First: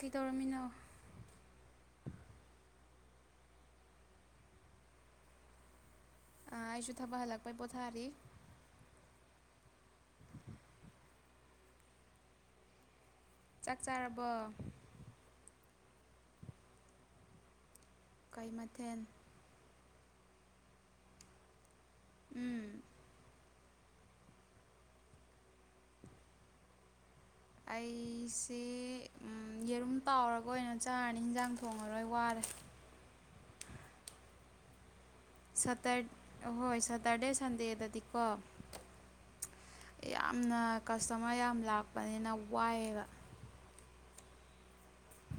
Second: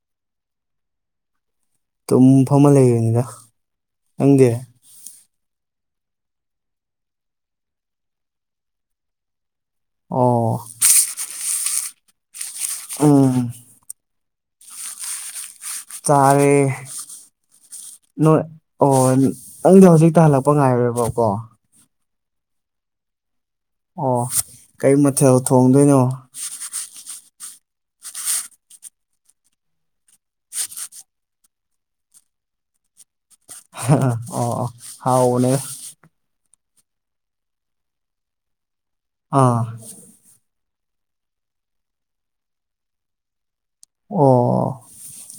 ꯀꯩꯗꯧꯔꯝꯃꯤꯅꯣ ꯇꯨꯝꯐꯝ ꯑꯃ ꯂꯩꯕꯅꯤꯗ ꯅꯪꯗꯦ ꯑ ꯑꯩꯁꯨ ꯊꯥꯕꯛ ꯍꯜꯂꯛꯄꯩ ꯄꯣꯊꯥꯔꯤ ꯑꯣ꯫ ꯎꯝ꯫ ꯆꯥꯛ ꯆꯥꯔꯕꯣ ꯇꯔꯦ ꯅ ꯀꯩ ꯑꯣ ꯃꯊꯦꯜ ꯅꯪꯗꯣ ꯍꯧꯖꯤꯛꯇ ꯍꯜꯂꯛꯄ ꯉꯥꯏꯔꯤꯕꯀꯣ ꯎꯝ ꯑꯣ ꯀꯩ ꯃꯊꯦꯜ ꯊꯣꯡꯗꯣꯏꯅꯣ ꯑꯩꯁꯦ ꯌꯦꯔꯨꯝ ꯇꯥꯎꯔꯒ ꯑꯣꯏꯅ ꯆꯥꯔꯅꯤ ꯌꯦꯟꯖꯥꯡ ꯊꯣꯡꯉꯔꯣꯏ ꯋꯥꯔꯦ ꯑꯣ ꯑꯣ ꯍꯥꯎꯕꯅꯦ ꯁꯇ꯭ꯔ ꯍꯣꯏ ꯁꯇꯔꯗꯦ ꯁꯟꯗꯦꯗꯗꯤꯀꯣ ꯑꯥ ꯌꯥꯝꯅ ꯀꯁꯇꯃꯔ ꯌꯥꯝ ꯂꯥꯛꯄꯅꯤꯅ ꯋꯥꯏꯑꯦꯕ꯫ ꯑꯣ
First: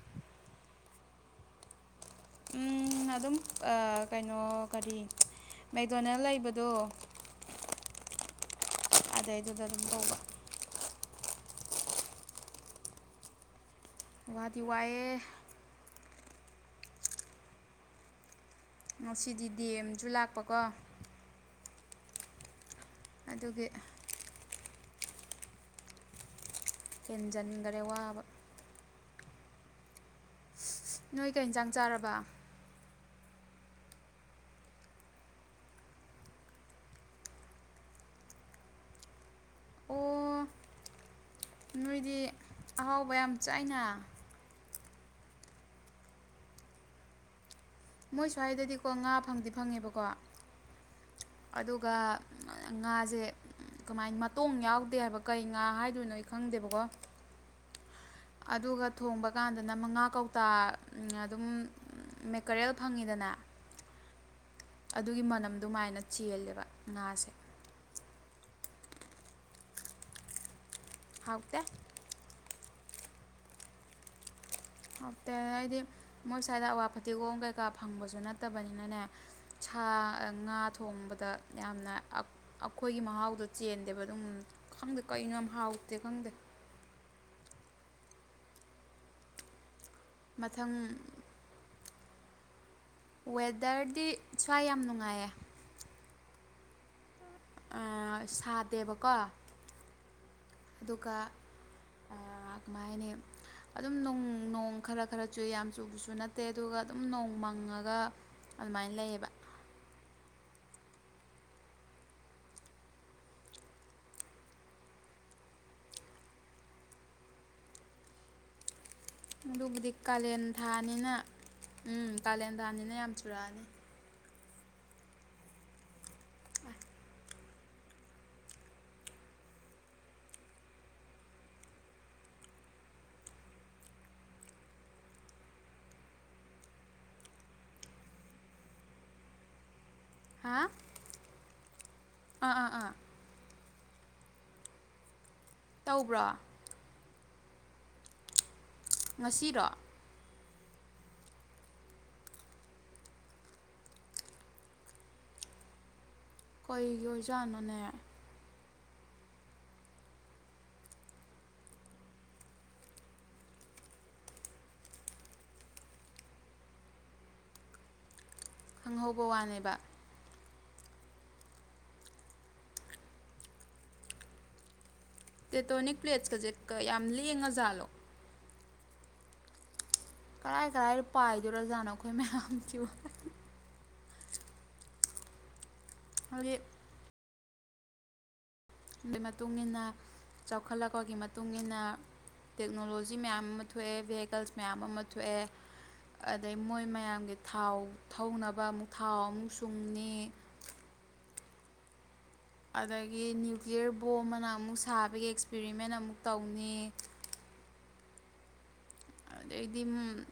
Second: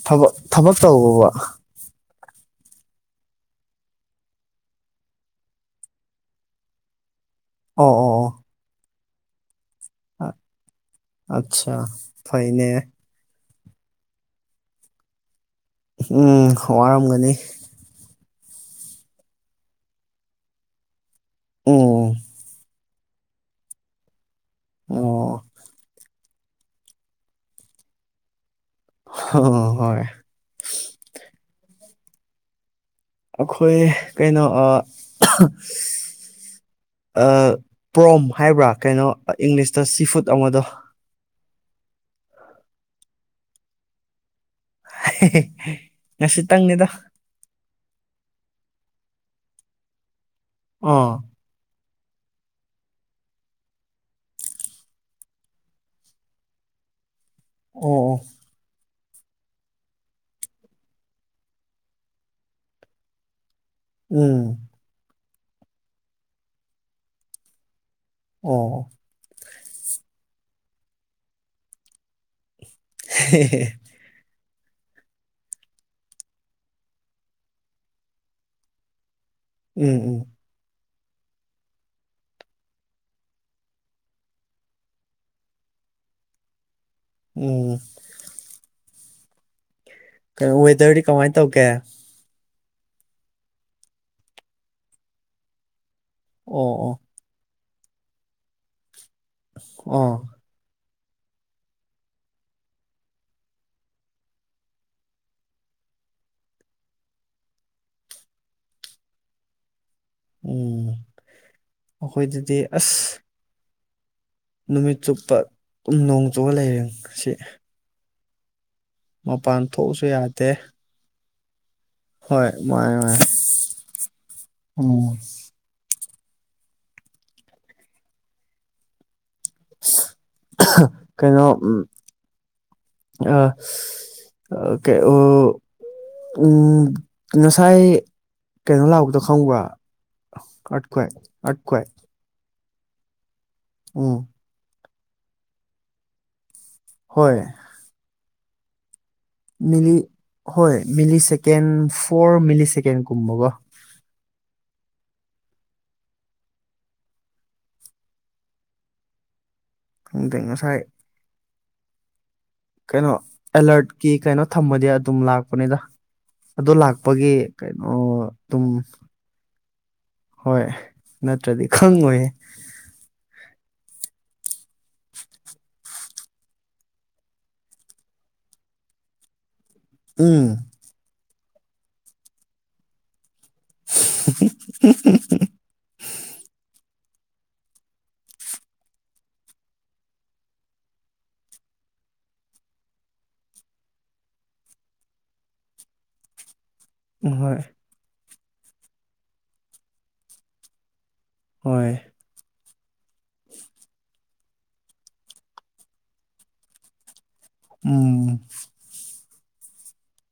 ꯊꯕꯛ ꯊꯕꯛ ꯇꯧꯕ꯭ꯔꯣ ꯎꯝ ꯑꯗꯨꯝ ꯑ ꯀꯩꯅꯣ ꯀꯔꯤ ꯃꯦꯛꯗꯣꯅꯦꯜ ꯂꯩꯕꯗꯣ ꯑꯣ ꯑꯣ ꯑꯗꯩꯗꯨꯗ ꯑꯗꯨꯝꯕ ꯑꯆꯥ ꯐꯩꯅꯦ ꯋꯥꯇꯤ ꯋꯥꯑꯦ ꯎꯝ ꯋꯥꯔꯝꯒꯅꯤ꯫ ꯉꯁꯤꯗꯤ D M ꯁꯨ ꯂꯥꯛꯄꯀꯣ ꯎꯝ꯫ ꯑꯗꯨꯒꯤ ꯑꯣ ꯍꯦꯟꯖꯤꯟꯈꯔꯦ ꯋꯥꯕ ꯍꯣ ꯑꯣ ꯍꯣꯏ꯫ ꯅꯣꯏ ꯀꯩ ꯏꯟꯁꯥꯡ ꯆꯥꯔꯕ ꯑꯩꯈꯣꯏ ꯀꯩꯅꯣ ꯑ ꯑ ꯄ꯭ꯔꯣꯝ ꯍꯥꯏꯕ꯭ꯔꯥ ꯀꯩꯅꯣ ꯏꯪꯂꯤꯁꯇ ꯁꯤ ꯐꯨꯗ ꯑꯣ ꯑꯃꯗꯣ꯫ ꯅꯣꯏꯗꯤ ꯑꯍꯥꯎꯕ ꯌꯥꯝ ꯆꯥꯏꯅ ꯉꯁꯤꯇꯪꯅꯤꯗ ꯃꯣꯏ ꯁ꯭ꯋꯥꯏꯗꯗꯤꯀꯣ ꯉꯥ ꯐꯪꯗꯤ ꯐꯪꯉꯦꯕꯀꯣ ꯑ ꯑꯗꯨꯒ ꯉꯥꯁꯦ ꯀꯃꯥꯏ ꯃꯇꯣꯡ ꯌꯥꯎꯗꯦꯕ ꯀꯩ ꯉꯥ ꯍꯥꯏꯗꯣꯏꯅꯣ ꯑꯩ ꯈꯪꯗꯦꯕꯀꯣ ꯑꯣ ꯑꯣ ꯑꯗꯨꯒ ꯊꯣꯡꯕ ꯀꯥꯟꯗꯅ ꯃꯉꯥ ꯀꯧꯇꯥ ꯑꯗꯨꯝ ꯀꯔꯦꯜ ꯐꯪꯉꯤꯗꯅ ꯎꯝ ꯑꯗꯨꯒꯤ ꯃꯅꯝꯗꯨꯃꯥꯏꯅ ꯆꯦꯜꯂꯦꯕ ꯉꯥꯁꯦ ꯑꯣ ꯍꯥꯎꯇꯦ ꯍꯦ-ꯍꯦ ꯍꯥꯎꯇꯦ ꯍꯥꯏꯗꯤ ꯃꯣꯏ ꯁ꯭ꯋꯥꯏꯗ ꯑꯋꯥ ꯐꯠꯇꯤꯒꯣꯝ ꯀꯩꯀꯥ ꯐꯪꯕꯁꯨ ꯅꯠꯇꯕꯅꯤꯅꯅꯦ ꯁꯥ ꯎꯝ ꯎꯝ ꯉꯥ ꯊꯣꯡꯕꯗ꯫ ꯌꯥꯝꯅ ꯑꯩꯈꯣꯏꯒꯤ ꯃꯍꯥꯎꯗꯣ ꯆꯦꯟꯗꯦꯕ ꯑꯗꯨꯝ ꯈꯪꯗꯦ ꯀꯔꯤꯅꯣ ꯌꯥꯝ ꯍꯥꯎꯇꯦ ꯈꯪꯗꯦ ꯎꯝ꯫ ꯀꯦꯅꯣ ꯃꯊꯪ ꯋꯦꯗꯔꯗꯤ ꯀꯃꯥꯏꯅꯟ ꯇꯧꯒꯦ꯫ ꯋꯦꯗꯔꯗꯤ ꯁ꯭ꯋꯥꯏ ꯌꯥꯝ ꯅꯨꯡꯉꯥꯏꯌꯦ ꯑꯣ ꯑꯣ ꯁꯥꯗꯦꯕꯀꯣ ꯑ ꯑꯗꯨꯒ ꯑ ꯀꯃꯥꯏ ꯍꯥꯏꯅꯤ ꯑꯗꯨꯝ ꯅꯣꯡ ꯅꯣꯡ ꯈꯔ ꯈꯔ ꯆꯨꯢ ꯌꯥꯝ ꯆꯨꯕꯁꯨ ꯅꯠꯇꯦ ꯑꯗꯨꯒ ꯑꯗꯨꯝ ꯅꯣꯡ ꯃꯪꯉꯒ ꯑꯗꯨꯃꯥꯏꯅ ꯂꯩꯌꯦꯕ ꯎꯝ ꯃꯈꯈꯣꯏꯗꯗꯤ ꯑꯁ ꯅꯨꯃꯤꯠ ꯆꯨꯞꯄ ꯗꯨꯝ ꯅꯣꯡ ꯆꯨꯔ ꯂꯥꯏꯔꯦꯡꯁꯤ ꯑꯗꯨꯕꯨꯗꯤ ꯊꯣꯛꯎꯁꯨ ꯀꯥꯂꯦꯟ ꯌꯥꯗꯦ ꯊꯥꯅꯤꯅ ꯎꯝ ꯍꯣꯏ ꯀꯥꯂꯦꯟ ꯊꯥꯅꯤꯅ ꯃꯥꯅꯦ ꯌꯥꯝ ꯃꯥꯅꯦ ꯆꯨꯔꯛꯑꯅꯤ ꯎꯝ ꯑꯁ ꯀꯩꯅꯣ ꯎ ꯑ ꯑꯣꯀꯦ ꯑꯣ ꯎꯝ ꯉꯁꯥꯏ ꯀꯩꯅꯣ ꯂꯥꯛꯄꯗꯣ ꯈꯪꯕ꯭ꯔ ꯍꯥ ꯑꯠꯀꯦꯠ ꯑꯠꯀꯦ ꯑꯥ ꯑꯥ ꯑꯥ ꯎꯝ ꯇꯧꯕ꯭ꯔꯥ ꯍꯣꯏ ꯉꯁꯤꯔꯣ ꯃꯤꯂꯤ ꯍꯣꯏ ꯃꯤꯂꯤ ꯁꯦꯀꯦꯟ ꯐꯣꯔ ꯃꯤꯂꯤ ꯁꯦꯀꯦꯟꯒꯨꯝꯕꯒꯣ ꯑꯩꯈꯣꯏꯒꯤ ꯑꯣꯏꯖꯥꯠꯅꯣꯅꯦ ꯑꯗꯨ ꯉꯁꯥꯏ ꯀꯩꯅꯣ ꯑꯦꯂ꯭ꯔꯠꯀꯤ ꯀꯩꯅꯣ ꯊꯝꯃꯗꯤ ꯑꯗꯨꯝ ꯂꯥꯛꯄꯅꯤꯗ ꯑꯗꯨ ꯂꯥꯛꯄꯒꯤ ꯀꯩꯅꯣ ꯑꯗꯨꯝ ꯈꯪꯍꯧꯕ ꯋꯥꯅꯦꯕ꯫ ꯍꯣꯏ ꯅꯠꯇ꯭ꯔꯗꯤ ꯈꯪꯉꯣꯏꯌꯦ ꯇꯦꯇꯣꯅꯤꯛ ꯄ꯭ꯂꯦꯠꯁꯀꯁꯦ ꯀ ꯌꯥꯝ ꯂꯦꯡꯉ ꯖꯥꯠꯂꯣ ꯎꯝ ꯀꯔꯥꯏ ꯀꯔꯥꯏꯗ ꯄꯥꯏꯗꯣꯔꯖꯥꯅꯣ ꯑꯩꯈꯣꯏ ꯃꯌꯥꯝꯁꯤꯕꯨ ꯍꯨꯝ-ꯍꯨꯝ [unintelligible] ꯑꯗꯨꯗꯤ ꯗꯨꯏ ꯃꯇꯨꯡꯏꯟꯅ ꯆꯥꯎꯈꯠꯂꯛꯄꯒꯤ ꯃꯇꯨꯡ ꯏꯟꯅ ꯇꯦꯛꯅꯣꯂꯣꯖꯤ ꯃꯌꯥꯝ ꯑꯃ ꯊꯣꯛꯑꯦ ꯚꯦꯍꯤꯀꯜꯁ ꯃꯌꯥꯝ ꯑꯃ ꯊꯣꯛꯑꯦ꯫ ꯑꯗꯩ ꯃꯣꯏ ꯃꯌꯥꯝꯒꯤ ꯍꯣꯏ ꯊꯥꯎ ꯊꯧꯅꯕ ꯑꯃꯨꯛ ꯊꯥꯎ ꯑꯃꯨꯛ ꯁꯨꯝꯅꯤ ꯍꯣꯏ ꯑꯗꯒꯤ ꯅ꯭ꯌꯨꯀ꯭ꯂꯤꯌꯔ ꯕꯣꯝ ꯑꯃ ꯑꯃꯨꯛ ꯁꯥꯕꯒꯤ ꯑꯦꯛꯁꯄꯔꯤꯃꯦꯟ ꯑꯃꯨꯛ ꯇꯧꯅꯤ ꯎꯝ ꯑꯗꯩꯗꯤ ꯎꯝ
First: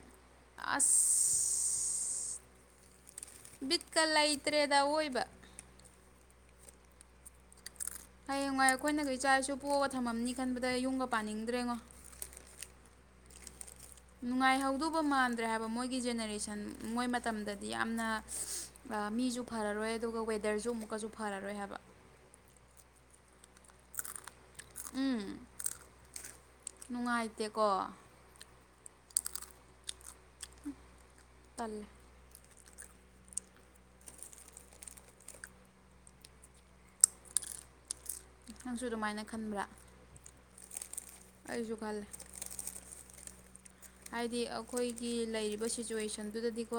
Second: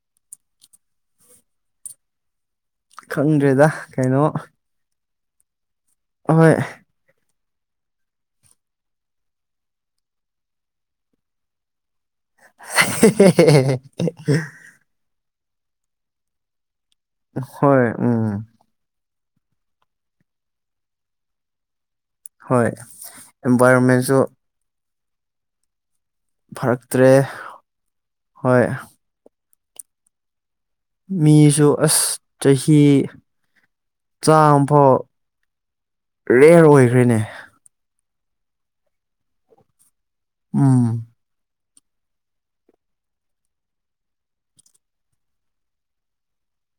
ꯑꯁ ꯈꯪꯗ꯭ꯔꯦꯗ ꯕꯤꯠꯀ ꯀꯩꯅꯣ ꯂꯩꯇ꯭ꯔꯦꯗ ꯑꯑꯣꯏꯕ ꯑꯍꯣꯏ ꯍꯌꯦꯡꯋꯥꯏ ꯑꯩꯈꯣꯏꯅꯒ ꯏꯆꯥ-ꯏꯁꯨ ꯄꯣꯛꯑꯒ ꯊꯝꯃꯝꯅꯤ ꯈꯟꯕꯗ ꯌꯨꯝꯒ ꯄꯥꯅꯤꯡꯗ꯭ꯔꯦꯉꯣ ꯍꯦ ꯅꯨꯡꯉꯥꯏꯍꯧꯗꯧꯕ ꯃꯥꯟꯗ꯭ꯔꯦ ꯍꯥꯏꯕ ꯃꯣꯏꯒꯤ ꯖꯦꯅꯦꯔꯦꯁꯟ ꯃꯣꯏ ꯃꯇꯝꯗꯗꯤ ꯍꯣꯏ ꯌꯥꯝꯅ ꯎꯝ ꯑ ꯃꯤꯖꯨ ꯐꯔꯔꯣꯏ ꯑꯗꯨꯒ ꯋꯦꯗꯔꯁꯨ ꯑꯃꯨꯛꯀꯖꯨ ꯐꯔꯔꯣꯏ ꯍꯥꯏꯕ꯫ ꯍꯣꯏ ꯏꯟꯚꯥꯏꯔꯣꯟꯃꯦꯟꯁꯨ꯫ ꯎꯝ ꯐꯔꯛꯇꯔ꯭ꯦ ꯅꯨꯡꯉꯥꯏꯇꯦꯀꯣ ꯍꯣꯏ ꯎꯝ ꯃꯤꯁꯨ ꯑꯁ ꯆꯍꯤ ꯆꯥꯝꯃ ꯐꯥꯎ ꯔꯦꯌꯔ ꯑꯣꯏꯈ꯭ꯔꯦꯅꯦ꯫ ꯅꯪꯁꯨ ꯑꯗꯨꯃꯥꯏꯅ ꯈꯟꯕ꯭ꯔꯥ ꯎꯝ ꯑꯩꯁꯨ ꯈꯜꯂꯦ ꯍꯥꯏꯗꯤ ꯑꯈꯣꯏꯒꯤ ꯂꯩꯔꯤꯕ ꯁꯤꯆꯨꯋꯦꯁꯟꯗꯨꯗꯗꯤꯀꯣ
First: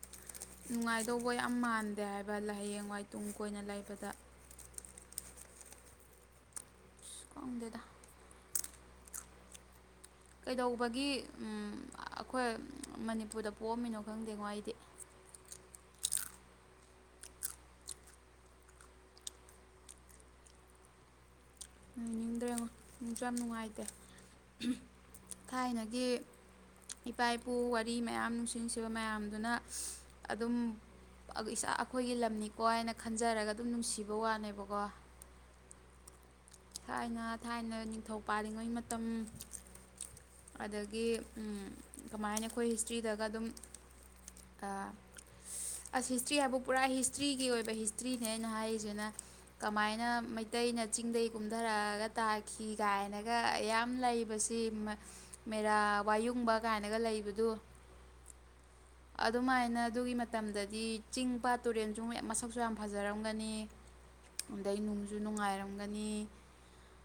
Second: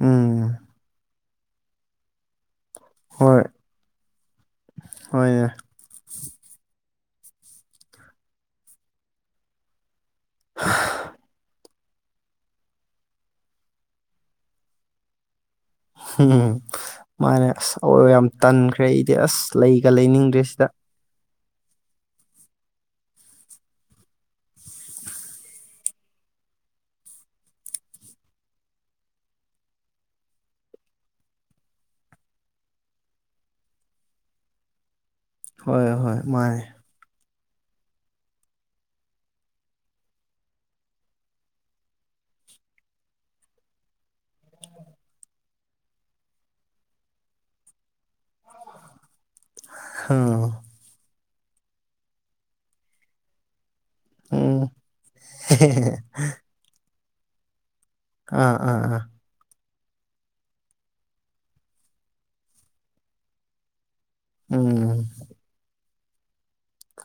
ꯎꯝ ꯅꯨꯡꯉꯥꯏ ꯗꯧꯕ ꯌꯥꯝ ꯃꯥꯟꯗꯦ ꯍꯥꯏꯕ ꯍꯥꯌꯦꯡ ꯋꯥꯏ ꯇꯨꯡ ꯍꯣꯏ ꯀꯣꯏꯅ ꯂꯩꯕꯗ ꯍꯣꯏꯅꯦ ꯈꯪꯗꯦꯗ ꯀꯩꯗꯧꯕꯒꯤ ꯎꯝ ꯑꯈꯣꯏ ꯃꯅꯤꯄꯨꯔꯗ ꯄꯣꯛꯑꯝꯃꯤꯅꯣ ꯈꯪꯗꯦꯉꯣ ꯑꯩꯗꯤ꯫ ꯍꯨꯝ ꯃꯥꯅꯦ ꯑꯁ ꯑꯋꯣꯏꯕ ꯌꯥꯝ ꯇꯟꯈ꯭ꯔꯦ ꯑꯩꯗꯤ ꯑꯁ ꯂꯩꯒ ꯂꯩꯅꯤꯡꯗ꯭ꯔꯦ ꯁꯤꯗ ꯂꯩꯅꯤꯡꯗ꯭ꯔꯦꯉꯣ ꯅꯨꯡꯁꯨ ꯌꯥꯝ ꯅꯨꯡꯉꯥꯏꯇꯦ ꯍꯨꯝ ꯊꯥꯏꯅꯒꯤ ꯏꯄꯥ ꯏꯄꯨ ꯋꯥꯔꯤ ꯃꯌꯥꯝ ꯅꯨꯡꯁꯤ ꯅꯨꯡꯁꯤꯕ ꯃꯌꯥꯝꯗꯨꯅ ꯑꯗꯨꯝ꯫ ꯑꯗꯨ ꯏꯁꯥ ꯑꯩꯈꯣꯏꯒꯤ ꯂꯝꯅꯤꯀꯣ ꯍꯥꯏꯅ ꯈꯟꯖꯔꯒ ꯑꯗꯨꯝ ꯅꯨꯡꯁꯤꯕ ꯋꯥꯅꯦꯕꯀꯣ ꯍꯣꯏ ꯍꯣꯏ ꯃꯥꯅꯦ ꯊꯥꯏꯅ ꯊꯥꯏꯅ ꯅꯤꯡꯊꯧ ꯄꯥꯜꯂꯤꯉꯩ ꯃꯇꯝ ꯑꯗꯒꯤ ꯎꯝ ꯀꯃꯥꯏ ꯍꯥꯏꯅꯤ ꯑꯩꯈꯣꯏ ꯍꯤꯁꯇ꯭ꯔꯤꯗꯒ ꯑꯗꯨꯝ ꯑ ꯑꯁ ꯍꯤꯁꯇ꯭ꯔꯤ ꯍꯥꯏꯕꯨ ꯄꯨꯔꯥ ꯍꯤꯁꯇ꯭ꯔꯤꯒꯤ ꯑꯣꯏꯕ ꯍꯤꯁꯇ꯭ꯔꯤꯅꯦ ꯑꯩꯅ ꯍꯥꯏꯔꯤꯁꯤꯅ ꯀꯃꯥꯏꯅ ꯎꯝ ꯃꯩꯇꯩꯅ ꯆꯤꯡꯗꯒꯤ ꯀꯨꯝꯊꯔꯛꯑꯒ ꯇꯥꯈꯤ ꯀꯥꯏꯅꯒ ꯌꯥꯝ ꯥ ꯎꯝ ꯂꯩꯕꯁꯤ ꯃꯦꯔꯥ ꯋꯥꯌꯨꯡꯕ ꯀꯥꯢꯅ ꯂꯩꯕꯗꯨ꯫ ꯑꯥ ꯑꯥ ꯑꯥ ꯑꯗꯨꯃꯥꯏꯅ ꯑꯗꯨꯒꯤ ꯃꯇꯝꯗꯗꯤ ꯆꯤꯡ ꯄꯥꯠ ꯇꯨꯔꯦꯟꯁꯨ ꯃꯁꯛꯁꯨ ꯌꯥꯝ ꯐꯖꯔꯝꯒꯅꯤ ꯑꯗꯩ ꯎꯝ ꯅꯨꯡꯁꯨ ꯅꯨꯡꯉꯥꯏꯔꯝꯒꯅꯤ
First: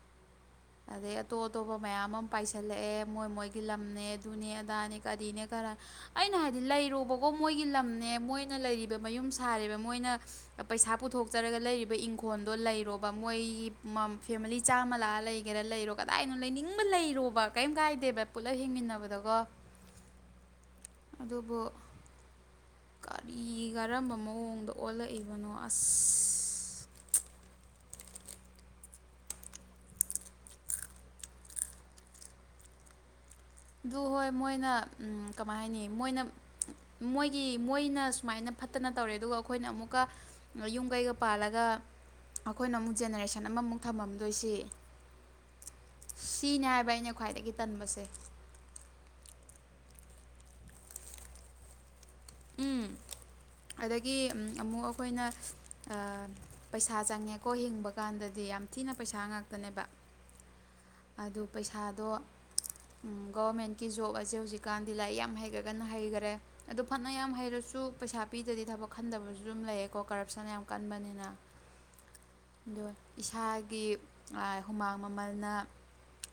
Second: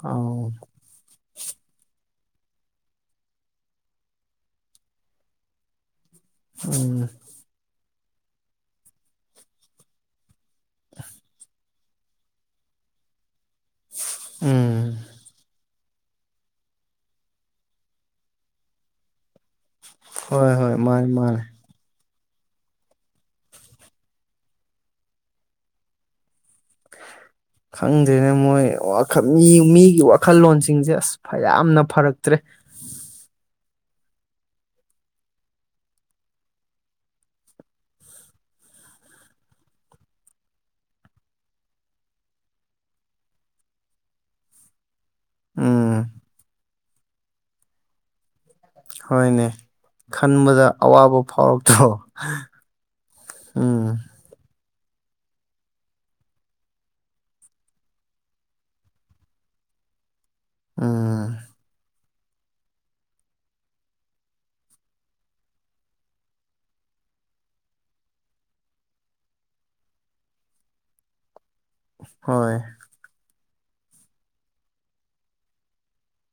ꯑꯧ ꯑꯗꯩ ꯑꯇꯣꯞ ꯑꯇꯣꯞꯄ ꯃꯌꯥꯝ ꯑꯃ ꯄꯥꯏꯁꯜꯂꯛꯑꯦ ꯃꯣꯏ ꯃꯣꯏꯒꯤ ꯂꯝꯅꯦ ꯑꯗꯨꯅꯦ ꯑꯗꯥꯅꯦ ꯀꯔꯤꯅꯦ ꯀꯔꯥꯅꯦ ꯑꯩꯅ ꯍꯥꯏꯗꯤ ꯎꯝ ꯂꯩꯔꯣꯕꯀꯣ ꯗꯨꯝ ꯃꯣꯏꯒꯤ ꯂꯝꯅꯦ ꯃꯣꯏꯅ ꯂꯩꯔꯤꯕ ꯃꯌꯨꯝ ꯁꯥꯔꯤꯕ ꯃꯣꯏꯅ ꯄꯩꯁꯥ ꯄꯨꯊꯣꯛꯆꯔꯒ ꯂꯩꯔꯤꯕ ꯏꯪꯈꯣꯜꯗꯣ ꯂꯩꯔꯣꯕ ꯃꯣꯏꯒꯤ ꯐꯦꯃꯤꯂꯤ ꯎꯝ ꯆꯥꯝꯃ ꯂꯥꯛꯑ ꯂꯩꯒꯦꯔꯥ ꯂꯩꯔꯣ ꯀꯗꯥꯏꯅꯣ ꯂꯩꯅꯤꯡꯕ ꯂꯩꯔꯣꯕ ꯀꯩꯝ ꯀꯥꯏꯗ ꯗꯦꯕ ꯄꯨꯂꯞ ꯍꯤꯡꯃꯤꯟꯅꯕꯗꯀꯣ ꯍꯣꯏ ꯍꯣꯏ ꯃꯥꯅꯦ ꯃꯥꯅꯦ ꯑꯗꯨꯕꯨ ꯀꯔꯤ ꯀꯔꯝꯕ ꯃꯑꯣꯡꯗ ꯑꯣꯜꯂꯛꯏꯕꯅꯣ ꯑꯁ ꯑꯆ ꯈꯪꯗ꯭ꯔꯦꯅꯦ ꯃꯣꯏ ꯋꯥꯈꯜ ꯃꯤ ꯃꯤꯒꯤ ꯋꯥꯈꯜꯂꯣꯟꯁꯤꯡꯁꯦ ꯑꯁ ꯌꯥꯝꯅ ꯐꯔꯛꯇ꯭ꯔꯦ ꯑꯗꯨ ꯍꯣꯏ ꯃꯣꯏꯅ ꯎꯝ ꯀꯃꯥꯏ ꯍꯥꯏꯅꯤ ꯃꯣꯏꯅ ꯃꯣꯏꯒꯤ ꯃꯣꯏꯅ ꯁꯨꯃꯥꯏꯅ ꯐꯠꯇꯅ ꯇꯧꯔꯦ ꯑꯗꯨꯒ ꯑꯩꯈꯣꯏꯅ ꯑꯃꯨꯛꯀ ꯌꯨꯝ ꯀꯩꯒ ꯄꯥꯜꯂꯒ ꯑꯩꯈꯣꯏꯅ ꯑꯃꯨꯛ ꯖꯦꯅꯦꯔꯦꯁꯟ ꯑꯃꯃꯨꯛ ꯊꯝꯃꯝꯗꯣꯏꯁꯤ ꯎꯝ ꯁꯤꯅꯦ ꯍꯥꯏꯕ ꯑꯩꯅ ꯈ꯭ꯋꯥꯏꯗꯒꯤ ꯇꯟꯕꯁꯦ꯫ ꯍꯣꯏꯅꯦ ꯈꯟꯕꯗ ꯑꯋꯥꯕ ꯐꯥꯎꯔꯛꯇ꯭ꯔꯣ꯫ ꯎꯝ ꯎꯝ ꯑꯗꯒꯤ ꯑꯃꯨꯛ ꯑꯩꯈꯣꯏꯅ ꯄꯩꯁꯥ ꯆꯪꯉꯦꯀꯣ ꯍꯤꯡꯕ ꯀꯥꯟꯗꯗꯤ ꯌꯥꯝ ꯊꯤꯅ ꯄꯩꯁꯥ ꯉꯥꯛꯇꯅꯦꯕ꯫ ꯎꯝ ꯑꯗꯨ ꯄꯩꯁꯥꯗꯣ ꯒꯕꯔꯃꯦꯟꯠꯀꯤ ꯖꯣꯕ ꯑꯁꯦ ꯍꯧꯖꯤꯛꯀꯥꯟꯗꯤ ꯂꯥꯏꯔꯤꯛ ꯌꯥꯝ ꯍꯩꯒ꯭ꯔꯒꯅ ꯍꯩꯒ꯭ꯔꯦ ꯑꯗꯣ ꯐꯅ ꯌꯥꯝ ꯍꯩꯔꯁꯨ ꯄꯩꯁꯥ ꯄꯤꯗꯗꯤ ꯊꯕꯛ ꯈꯟꯗꯕꯁꯨ ꯑꯗꯨꯝ ꯂꯩꯌꯦꯀꯣ ꯀꯔꯞꯁꯟ ꯌꯥꯝ ꯀꯟꯕꯅꯤꯅ [unintelligible] ꯍꯣꯏ ꯑꯗꯣ ꯏꯁꯥꯒꯤ ꯍꯨꯃꯥꯡ ꯃꯃꯜꯅ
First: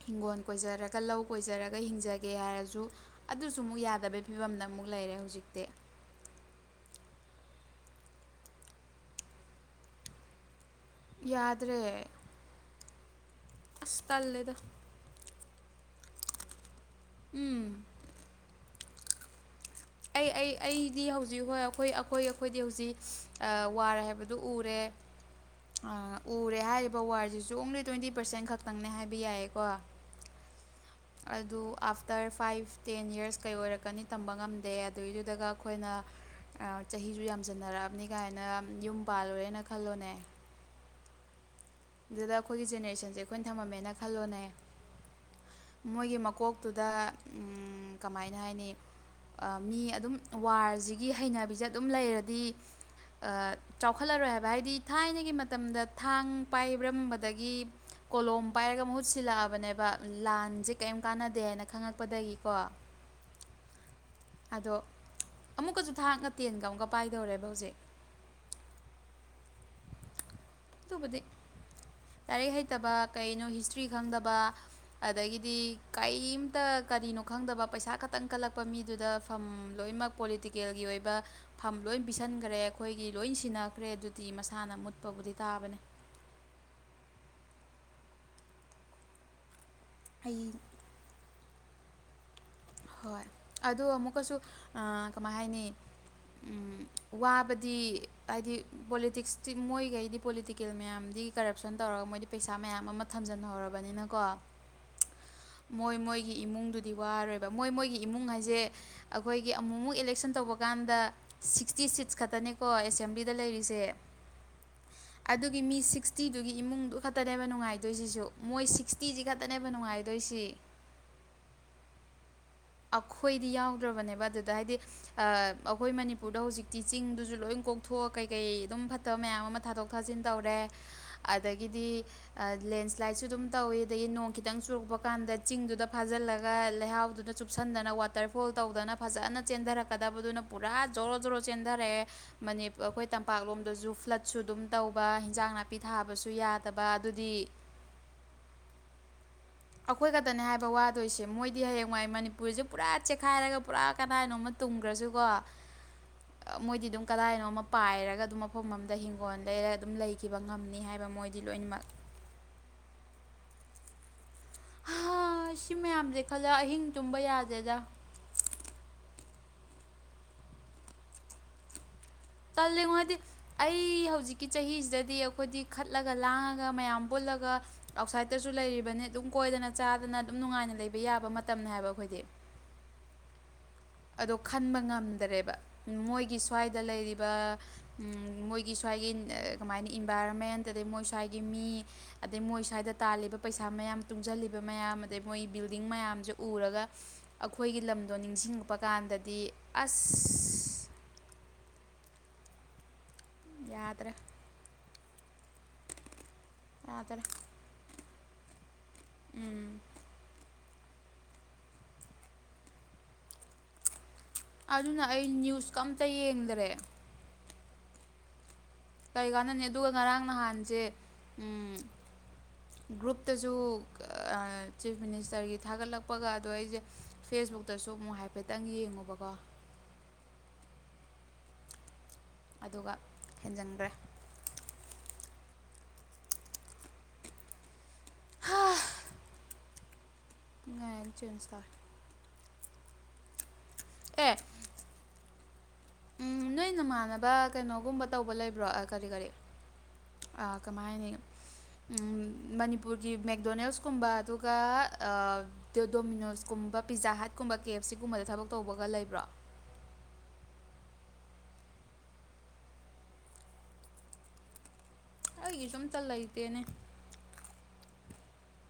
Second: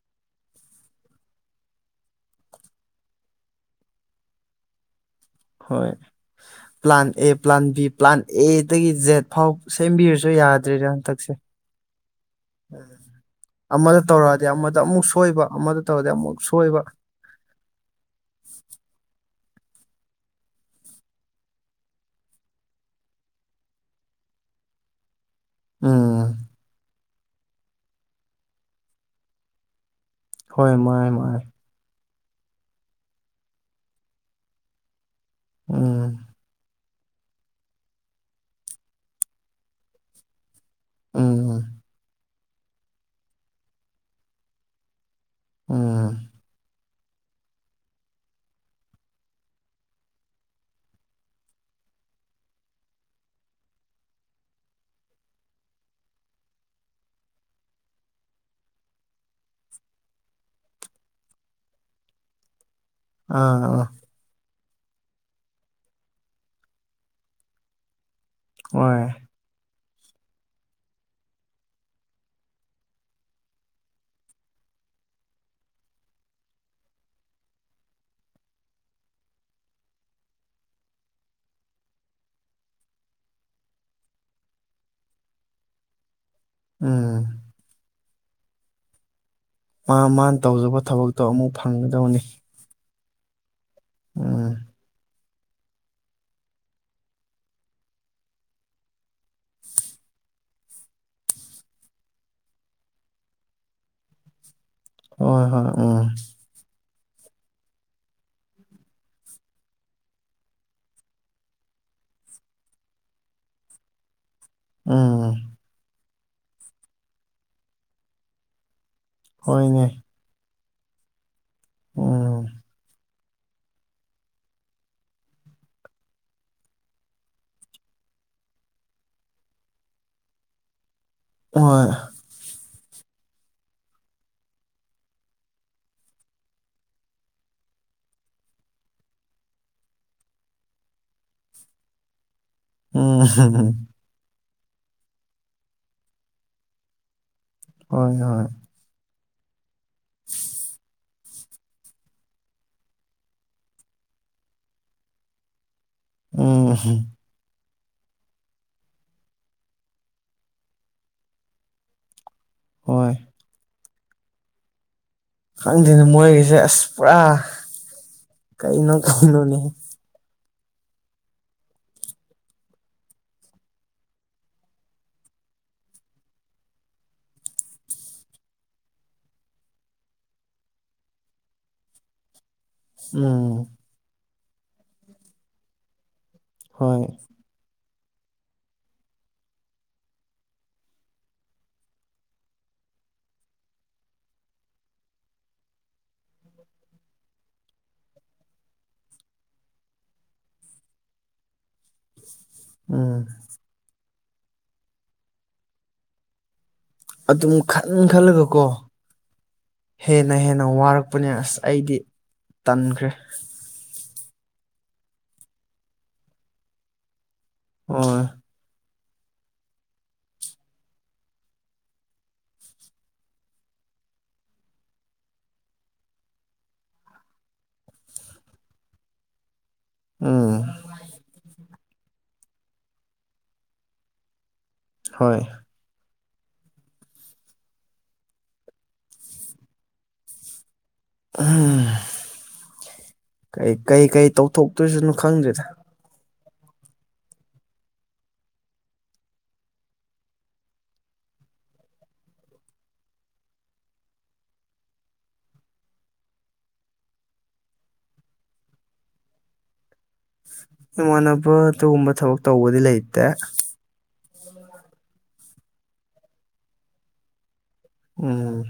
ꯍꯤꯡꯒꯣꯜ ꯀꯣꯏꯖꯔꯒ ꯂꯧ ꯀꯣꯏꯖꯔꯒ ꯍꯤꯡꯖꯒꯦ ꯍꯥꯏꯔꯁꯨ꯫ ꯑꯗꯨꯁꯨ ꯑꯃꯨꯛ ꯌꯥꯗꯕꯒꯤ ꯐꯤꯕꯝꯗ ꯑꯃꯨꯛ ꯂꯩꯔꯦ ꯍꯧꯖꯤꯛꯇꯤ 'inaudible' plan A plan B plan ꯑꯦꯗꯒꯤ ꯖꯦꯠ ꯐꯥꯎ ꯁꯦꯝꯕꯤꯔꯁꯨ ꯌꯥꯗ꯭ꯔꯦꯗ ꯌꯥꯗ꯭ꯔꯦ ꯎꯝ ꯑꯁ ꯑꯃꯗ ꯇꯧꯔꯛꯑꯗꯤ ꯇꯜꯂꯦꯗ ꯑꯃꯗ ꯑꯃꯨꯛ ꯁꯣꯏꯕ ꯑꯃꯗ ꯇꯧꯔꯗꯤ ꯑꯃꯨꯛ ꯁꯣꯏꯕ ꯎꯝ ꯑꯩ ꯑꯩ ꯑꯩꯗꯤ ꯍꯧꯖꯤꯛ ꯍꯣꯏ ꯑꯩꯈꯣꯏ ꯑꯩꯈꯣꯏ ꯑꯩꯈꯣꯏꯗꯤ ꯍꯧꯖꯤꯛ ꯑ ꯋ꯭ꯥꯔ ꯍꯥꯏꯕꯗꯨ ꯎꯔꯦ ꯎꯝ ꯎꯔꯦ ꯍꯥꯏꯔꯤꯕ ꯋꯥꯔꯁꯤꯁꯨ ꯑꯣꯡꯂꯤ ꯇ꯭ꯋꯦꯟꯇꯤ ꯄꯥꯔꯁꯦꯟ ꯈꯛꯇꯪꯅꯦ ꯍꯥꯏꯕ ꯌꯥꯏꯀꯣ ꯍꯣꯏ ꯃꯥꯢꯝ꯫ ꯑꯗꯨ ꯑꯥꯐꯇꯔ ꯐꯥꯏꯐ ꯇꯦꯟ ꯌꯔꯁ ꯀꯩ ꯑꯣꯏꯔꯛꯀꯅꯤ ꯇꯝꯕ ꯉꯝꯗꯦ ꯑꯗꯨꯏꯗꯨꯗꯒ ꯑꯩꯈꯣꯏꯅ ꯎꯝ ꯆꯍꯤꯁꯨ ꯌꯥꯝ ꯆꯟꯅꯔꯛꯑꯕꯅꯤ ꯀꯥꯏꯅ ꯌꯨꯝ ꯄꯥꯜꯂꯨꯔꯦꯅ ꯈꯜꯂꯣꯅꯦ ꯎꯝ ꯑꯗꯨꯗ ꯑꯩꯈꯣꯏꯒꯤ ꯖꯦꯅꯦꯔꯦꯁꯟꯁꯦ ꯑꯩꯈꯣꯏꯅ ꯊꯝꯃꯝꯃꯦꯅ ꯈꯜꯂꯣꯅꯦ ꯎꯝ ꯃꯣꯏꯒꯤ ꯃꯀꯣꯛ ꯑꯗꯨꯨꯗ ꯀꯃꯥꯏꯅ ꯍꯥꯏꯅꯤ ꯑ ꯃꯤ ꯑꯗꯨꯝ ꯋꯥꯔꯁꯤꯒꯤ ꯍꯩꯅꯕꯤꯁꯦ ꯑꯗꯨꯝ ꯂꯩꯔꯗꯤ ꯆꯥꯎꯈꯠꯂꯔꯣꯏ ꯍꯥꯏꯕ ꯍꯥꯏꯗꯤ ꯊꯥꯏꯅꯒꯤ ꯃꯇꯝꯗ ꯊꯥꯡ ꯄꯥꯏꯔꯝꯕꯗꯒꯤ꯫ ꯀꯣꯂꯣꯝ ꯄꯥꯏꯔꯒ ꯃꯍꯨꯠ ꯁꯤꯜꯂꯛꯑꯕꯅꯦꯕ ꯂꯥꯟꯁꯦ ꯀꯔꯤꯝ ꯀꯥꯟꯅꯗꯦ ꯍꯥꯏꯅ ꯈꯪꯉꯛꯄꯗꯒꯤꯀꯣ ꯑꯥ ꯑ ꯑꯗꯣ ꯑꯃꯨꯛꯀꯁꯨ ꯊꯥꯡꯒ ꯇꯦꯟꯒ ꯑꯃꯨꯛꯀ ꯄꯥꯏꯗꯧꯔꯦꯕ ꯍꯧꯖꯤꯛ ꯍꯣꯏ ꯑꯗꯨꯕꯨꯗꯤ ꯂꯥꯏꯔꯤꯛ ꯍꯩꯇꯕ ꯀꯩꯅꯣ ꯍꯤꯁꯇ꯭ꯔꯤ ꯈꯪꯗꯕ ꯑꯗꯒꯤꯗꯤ ꯀꯩꯝꯇ ꯀꯔꯤꯅꯣ ꯈꯪꯗꯕ ꯄꯩꯁꯥ ꯈꯛꯇꯪ ꯀꯜꯂꯛꯄ ꯃꯤ ꯑꯗꯨꯗ ꯐꯝ ꯂꯣꯏꯅꯃꯛ ꯄꯣꯂꯤꯇꯤꯀꯦꯜꯒꯤ ꯑꯣꯏꯕ ꯐꯝ ꯂꯣꯏ ꯄꯤꯁꯟꯒ꯭ꯔꯦ ꯑꯩꯈꯣꯏꯒꯤ ꯂꯣꯏ ꯁꯤꯟꯅꯈ꯭ꯔꯦ ꯑꯗꯨꯗꯤ ꯃꯁꯥꯅ ꯃꯨꯠꯄꯕꯨꯗꯤ ꯇꯥꯕꯅꯦ ꯎꯝ꯫ ꯃꯥ ꯃꯥꯅ ꯑꯩ ꯇꯧꯖꯕ ꯊꯕꯛꯇꯣ ꯑꯃꯨꯛ ꯐꯪꯒꯗꯕꯅꯤ꯫ ꯍꯣꯏ ꯑꯗꯣ ꯑꯃꯨꯛꯀꯁꯨ ꯑ ꯀꯃꯥꯏ ꯍꯥꯏꯅꯤ ꯑꯨꯝ ꯋꯥꯕꯗꯤ ꯍꯥꯏꯗꯤ ꯄꯣꯂꯤꯇꯤꯛꯁꯇꯤ ꯃꯣꯏꯒꯩꯗꯤ ꯄꯣꯂꯤꯇꯤꯀꯦꯜ ꯃꯌꯥꯝꯗꯤ ꯀꯔꯞꯁꯟ ꯇꯧꯔꯒ ꯃꯣꯏꯗꯤ ꯄꯩꯁꯥ ꯃꯌꯥꯝ ꯑꯃ ꯊꯝꯖꯤꯟꯍꯧꯔꯕꯅꯤꯅꯀꯣ ꯍꯣꯏ ꯍꯣꯏ ꯃꯣꯏ ꯎꯝ ꯃꯣꯏꯒꯤ ꯏꯃꯨꯡꯗꯨꯗꯤ ꯋꯥꯔꯣꯏꯕ ꯃꯣꯏ ꯃꯣꯏꯒꯤ ꯏꯃꯨꯡ ꯍꯥꯏꯁꯦ ꯑꯈꯣꯏꯒꯤ ꯑꯃꯨꯛ ꯑꯃꯨꯛ ꯏꯂꯦꯛꯁꯟ ꯇꯧꯕ ꯀꯥꯟꯗ꯫ ꯁꯤꯛꯁꯇꯤ ꯁꯤꯛ ꯈꯛꯇꯅꯦꯀꯣ ꯑꯦꯁꯦꯝꯕ꯭ꯂꯤꯗ ꯂꯩꯔꯤꯁꯦ꯫ ꯎꯝ ꯑꯗꯨꯒꯤ ꯃꯤ ꯁꯤꯛꯁꯇꯤꯗꯨꯒꯤ ꯏꯃꯨꯡꯗꯨ ꯈꯛꯇꯅꯦꯕ ꯅꯨꯡꯉꯥꯏꯗꯣꯏꯁꯤꯁꯨ ꯃꯣꯏ ꯁꯤꯛꯁꯇꯤꯁꯤ ꯈꯛꯇꯅꯦꯕ ꯍꯣꯏꯅꯦ ꯅꯨꯡꯉꯥꯏ ꯗꯣꯢꯁꯤ꯫ ꯎꯝ꯫ ꯑꯩꯈꯣꯏꯗꯤ ꯌꯥꯎꯗ꯭ꯔꯕꯅꯦꯕ ꯑꯗꯨꯗ ꯍꯥꯏꯗꯤ ꯑꯩꯈꯣꯏ ꯃꯅꯤꯄꯨꯔꯗ ꯍꯧꯖꯤꯛꯇꯤ ꯆꯤꯡꯗꯨꯁꯨ ꯂꯣꯏ ꯀꯣꯛꯊꯣꯛꯑꯒ ꯀꯩꯀꯩ ꯑꯗꯨꯝ ꯐꯠꯇ ꯇꯕ ꯃꯌꯥꯝ ꯑꯃ ꯊꯥꯗꯣꯛ ꯊꯥꯖꯤꯟ ꯇꯧꯔꯦ ꯑꯗꯒꯤꯗꯤ ꯍꯣꯏ ꯂꯦꯟꯁ꯭ꯂꯥꯏꯠꯁꯨ ꯑꯗꯨꯝ ꯇꯧꯋꯤ ꯑꯗꯒꯤ ꯅꯣꯡ ꯈꯤꯇꯪ ꯆꯨꯔꯛꯄ ꯀꯥꯟꯗ ꯆꯤꯡꯗꯨꯗ ꯐꯥꯖꯤꯜꯂꯒ ꯂꯩꯍꯥꯎꯗꯨꯗ ꯆꯨꯞꯁꯟꯗꯅ ꯋꯥꯇꯔꯐꯣꯜ ꯇꯧꯗꯅ ꯐꯖꯅ ꯆꯦꯟꯊꯔꯛꯀꯗꯕꯗꯨꯅ ꯄꯨꯔꯥ ꯖꯣꯔꯣ ꯖꯣꯔꯣ ꯆꯦꯟꯊꯔꯛꯑꯦ ꯅꯤ ꯑꯩꯈꯣꯏ ꯎꯝ ꯇꯝꯄꯥꯛꯂꯣꯝꯗꯁꯨ ꯐ꯭ꯂꯠ ꯁꯨ ꯑꯗꯨꯝ ꯇꯧꯕ ꯍꯤꯟꯖꯥꯡ ꯅꯥꯄꯤ ꯊꯥꯕꯁꯨ ꯌꯥꯗꯕ ꯑꯗꯨꯗꯤ ꯍꯣꯏ ꯍꯣꯏ꯫ ꯑꯈꯣꯏꯈꯛꯇꯅꯦ ꯍꯥꯏꯕ ꯋꯥꯗꯣꯏꯁꯦ ꯃꯣꯏꯗꯤ ꯍꯌꯦꯡꯋꯥꯏ ꯃꯅꯤꯄꯨꯔ ꯃꯄꯨꯔꯤꯁꯦ ꯄꯨꯔꯥ ꯆꯦꯛꯈꯥꯏꯔꯒ ꯄꯨꯔꯥ ꯀꯅꯥꯅꯣꯝꯃ ꯇꯨꯝꯈ꯭ꯔꯁꯨꯀꯣ ꯃꯣꯏꯗꯤ ꯎꯝ ꯑꯗꯨꯝ ꯀꯗꯥꯏꯅꯣꯃ ꯄꯥꯏꯔꯒ ꯑꯗꯨꯝ ꯃꯐꯝ ꯑꯃꯗ ꯍꯤꯡꯒꯣꯜ ꯂꯩꯔ ꯑꯗꯨꯝ ꯂꯩꯈꯤꯕ ꯉꯝꯅꯤ ꯍꯥꯏꯕ ꯃꯣꯏꯗꯤ ꯂꯣꯏꯅꯃꯛ꯫ ꯍꯣꯏ꯫ ꯍ ꯈꯪꯗꯦꯅ ꯃꯣꯏꯒꯤꯁꯦ ꯑꯁ ꯄꯨꯔꯥ ꯌꯥꯗꯦꯗ ꯀꯩꯅꯣ ꯀꯧꯅꯣꯅꯦ ꯇꯜꯂꯦꯉꯣ ꯑꯩꯗꯤ꯫ ꯑꯩ ꯍꯧꯖꯤꯛꯀꯤ ꯆꯍꯤꯁꯤꯗꯗꯤ ꯑꯈꯣꯏꯗꯤ ꯈꯠꯂꯒ ꯂꯥꯡꯉꯒ ꯃꯌꯥꯝ ꯄꯨꯜꯂꯒ ꯑꯥꯎꯠꯁꯥꯏꯗꯠꯇꯁꯨ ꯂꯩꯔꯤꯕꯅꯤ ꯑꯗꯨꯝ ꯀꯣꯏꯗꯅ ꯆꯥꯗꯅ ꯑꯗꯨꯝ ꯅꯨꯡꯉꯥꯏꯅ ꯂꯩꯕ ꯌꯥꯕ ꯃꯇꯝꯅꯤ ꯍꯥꯏꯕ ꯑꯩꯈꯣꯏꯗꯤ꯫ ꯎꯝ ꯑꯗꯣ ꯈꯟꯕ ꯉꯝꯗꯔꯦꯕ ꯃꯣꯏꯒꯤ ꯁ꯭ꯋꯥꯏꯗ ꯍꯣꯏ ꯂꯩꯔꯤꯕ ꯃꯣꯏꯒꯤ ꯁ꯭ꯋꯥꯏꯒꯤ ꯀꯃꯥꯏꯅ ꯏꯟꯚꯥꯏꯔꯣꯟꯃꯦꯟ ꯑꯗꯩ ꯃꯣꯏ ꯁ꯭ꯋꯥꯏꯒꯤ ꯃꯤ ꯑꯗꯩ ꯃꯣꯏ ꯁ꯭ꯋꯥꯏꯗ ꯇꯥꯜꯂꯤꯕ ꯄꯩꯁꯥ ꯃꯌꯥꯝ ꯇꯨꯡꯁꯤꯜꯂꯤꯕ ꯃꯌꯥꯝ ꯑꯗꯩ ꯃꯣꯏ ꯕꯤꯜꯗꯤꯡ ꯃꯌꯥꯝꯁꯦ ꯎꯔꯒ ꯑꯩꯈꯣꯏꯒꯤ ꯂꯝꯗꯣ ꯅꯤꯡꯁꯤꯡꯉꯛꯄ ꯀꯥꯟꯗꯗꯤ ꯑꯁ ꯎꯝ ꯌꯥꯗꯔꯦ ꯌꯥꯗꯔꯦ ꯑꯗꯨꯝ ꯈꯟ ꯈꯜꯂꯒ ꯀꯣ ꯎꯝ ꯍꯦꯟꯅ ꯍꯦꯟ ꯅꯪ ꯋꯥꯔꯛꯄꯅꯦ ꯑꯁ ꯑꯩꯗꯤ ꯇꯟꯈ꯭ꯔꯦ꯫ ꯑꯗꯨꯅ ꯑꯩ ꯅ꯭ꯌꯨꯁꯀ ꯑꯃꯇ ꯌꯦꯡꯗꯔꯦ꯫ ꯑꯣꯢ ꯀꯔꯤ ꯀꯥꯟꯅꯅꯤ ꯑꯗꯨꯒ ꯉꯔꯥꯡ ꯅꯍꯥꯟꯁꯦ ꯎꯝ ꯒ꯭ꯔꯨꯞꯇꯁꯨ ꯆꯤꯐ ꯃꯤꯅꯤꯁꯇꯔꯒꯤ ꯊꯥꯒꯠꯂꯛꯄꯒ ꯑꯗꯣ ꯑꯩꯁꯦ꯫ ꯐꯦꯁꯕꯨꯛꯇꯁꯨ ꯑꯃꯨꯛ ꯍꯥꯏꯐꯦꯠꯇꯪ ꯌꯦꯡꯉꯨꯕꯀꯣ ꯎꯝ ꯑꯗꯨꯒ ꯍꯦꯟꯖꯟꯗ꯭ꯔꯦ ꯍꯣꯏ꯫ ꯉꯥꯏꯜ ꯆꯟꯨꯁꯔ ꯎꯝ ꯀꯩ ꯀꯩ ꯀꯩ ꯑꯦ ꯇꯧꯊꯣꯛꯇꯣꯏꯁꯅꯣ ꯈꯪꯗ꯭ꯔꯤꯗ ꯅꯣꯏ ꯅꯃꯥꯟꯅꯕ ꯀꯩꯅꯣꯒꯨꯝꯕ ꯇꯧꯕ ꯂꯩꯕ꯭ꯔꯣ ꯀꯔꯤ ꯀꯔꯤ ꯑꯥ ꯀꯃꯥꯏ ꯍꯥꯏꯅꯤ꯫ ꯃꯅꯤꯄꯨꯔꯒꯤ ꯃꯦꯛꯗꯣꯅꯦꯜꯁꯀꯨꯝꯕ ꯑꯗꯨꯒ ꯗꯣꯃꯤꯅꯣꯁꯀꯨꯝꯕ ꯄꯤꯖꯥ ꯍꯥꯠꯀꯨꯝꯕ ꯀꯦ ꯑꯦꯐ ꯁꯤꯒꯨꯝꯕꯗ ꯊꯕꯛ ꯇꯧꯕꯒ ꯂꯩꯕ꯭ꯔꯣ? ꯏꯃꯥꯟꯅꯕ ꯑꯗꯨꯒꯨꯝꯕ ꯊꯕꯛ ꯇꯧꯕꯗꯤ ꯂꯩꯇꯦ꯫ ꯑꯩꯒꯤ ꯁꯨꯝꯇ ꯂꯩꯇꯦꯅꯦ꯫ ꯎꯝ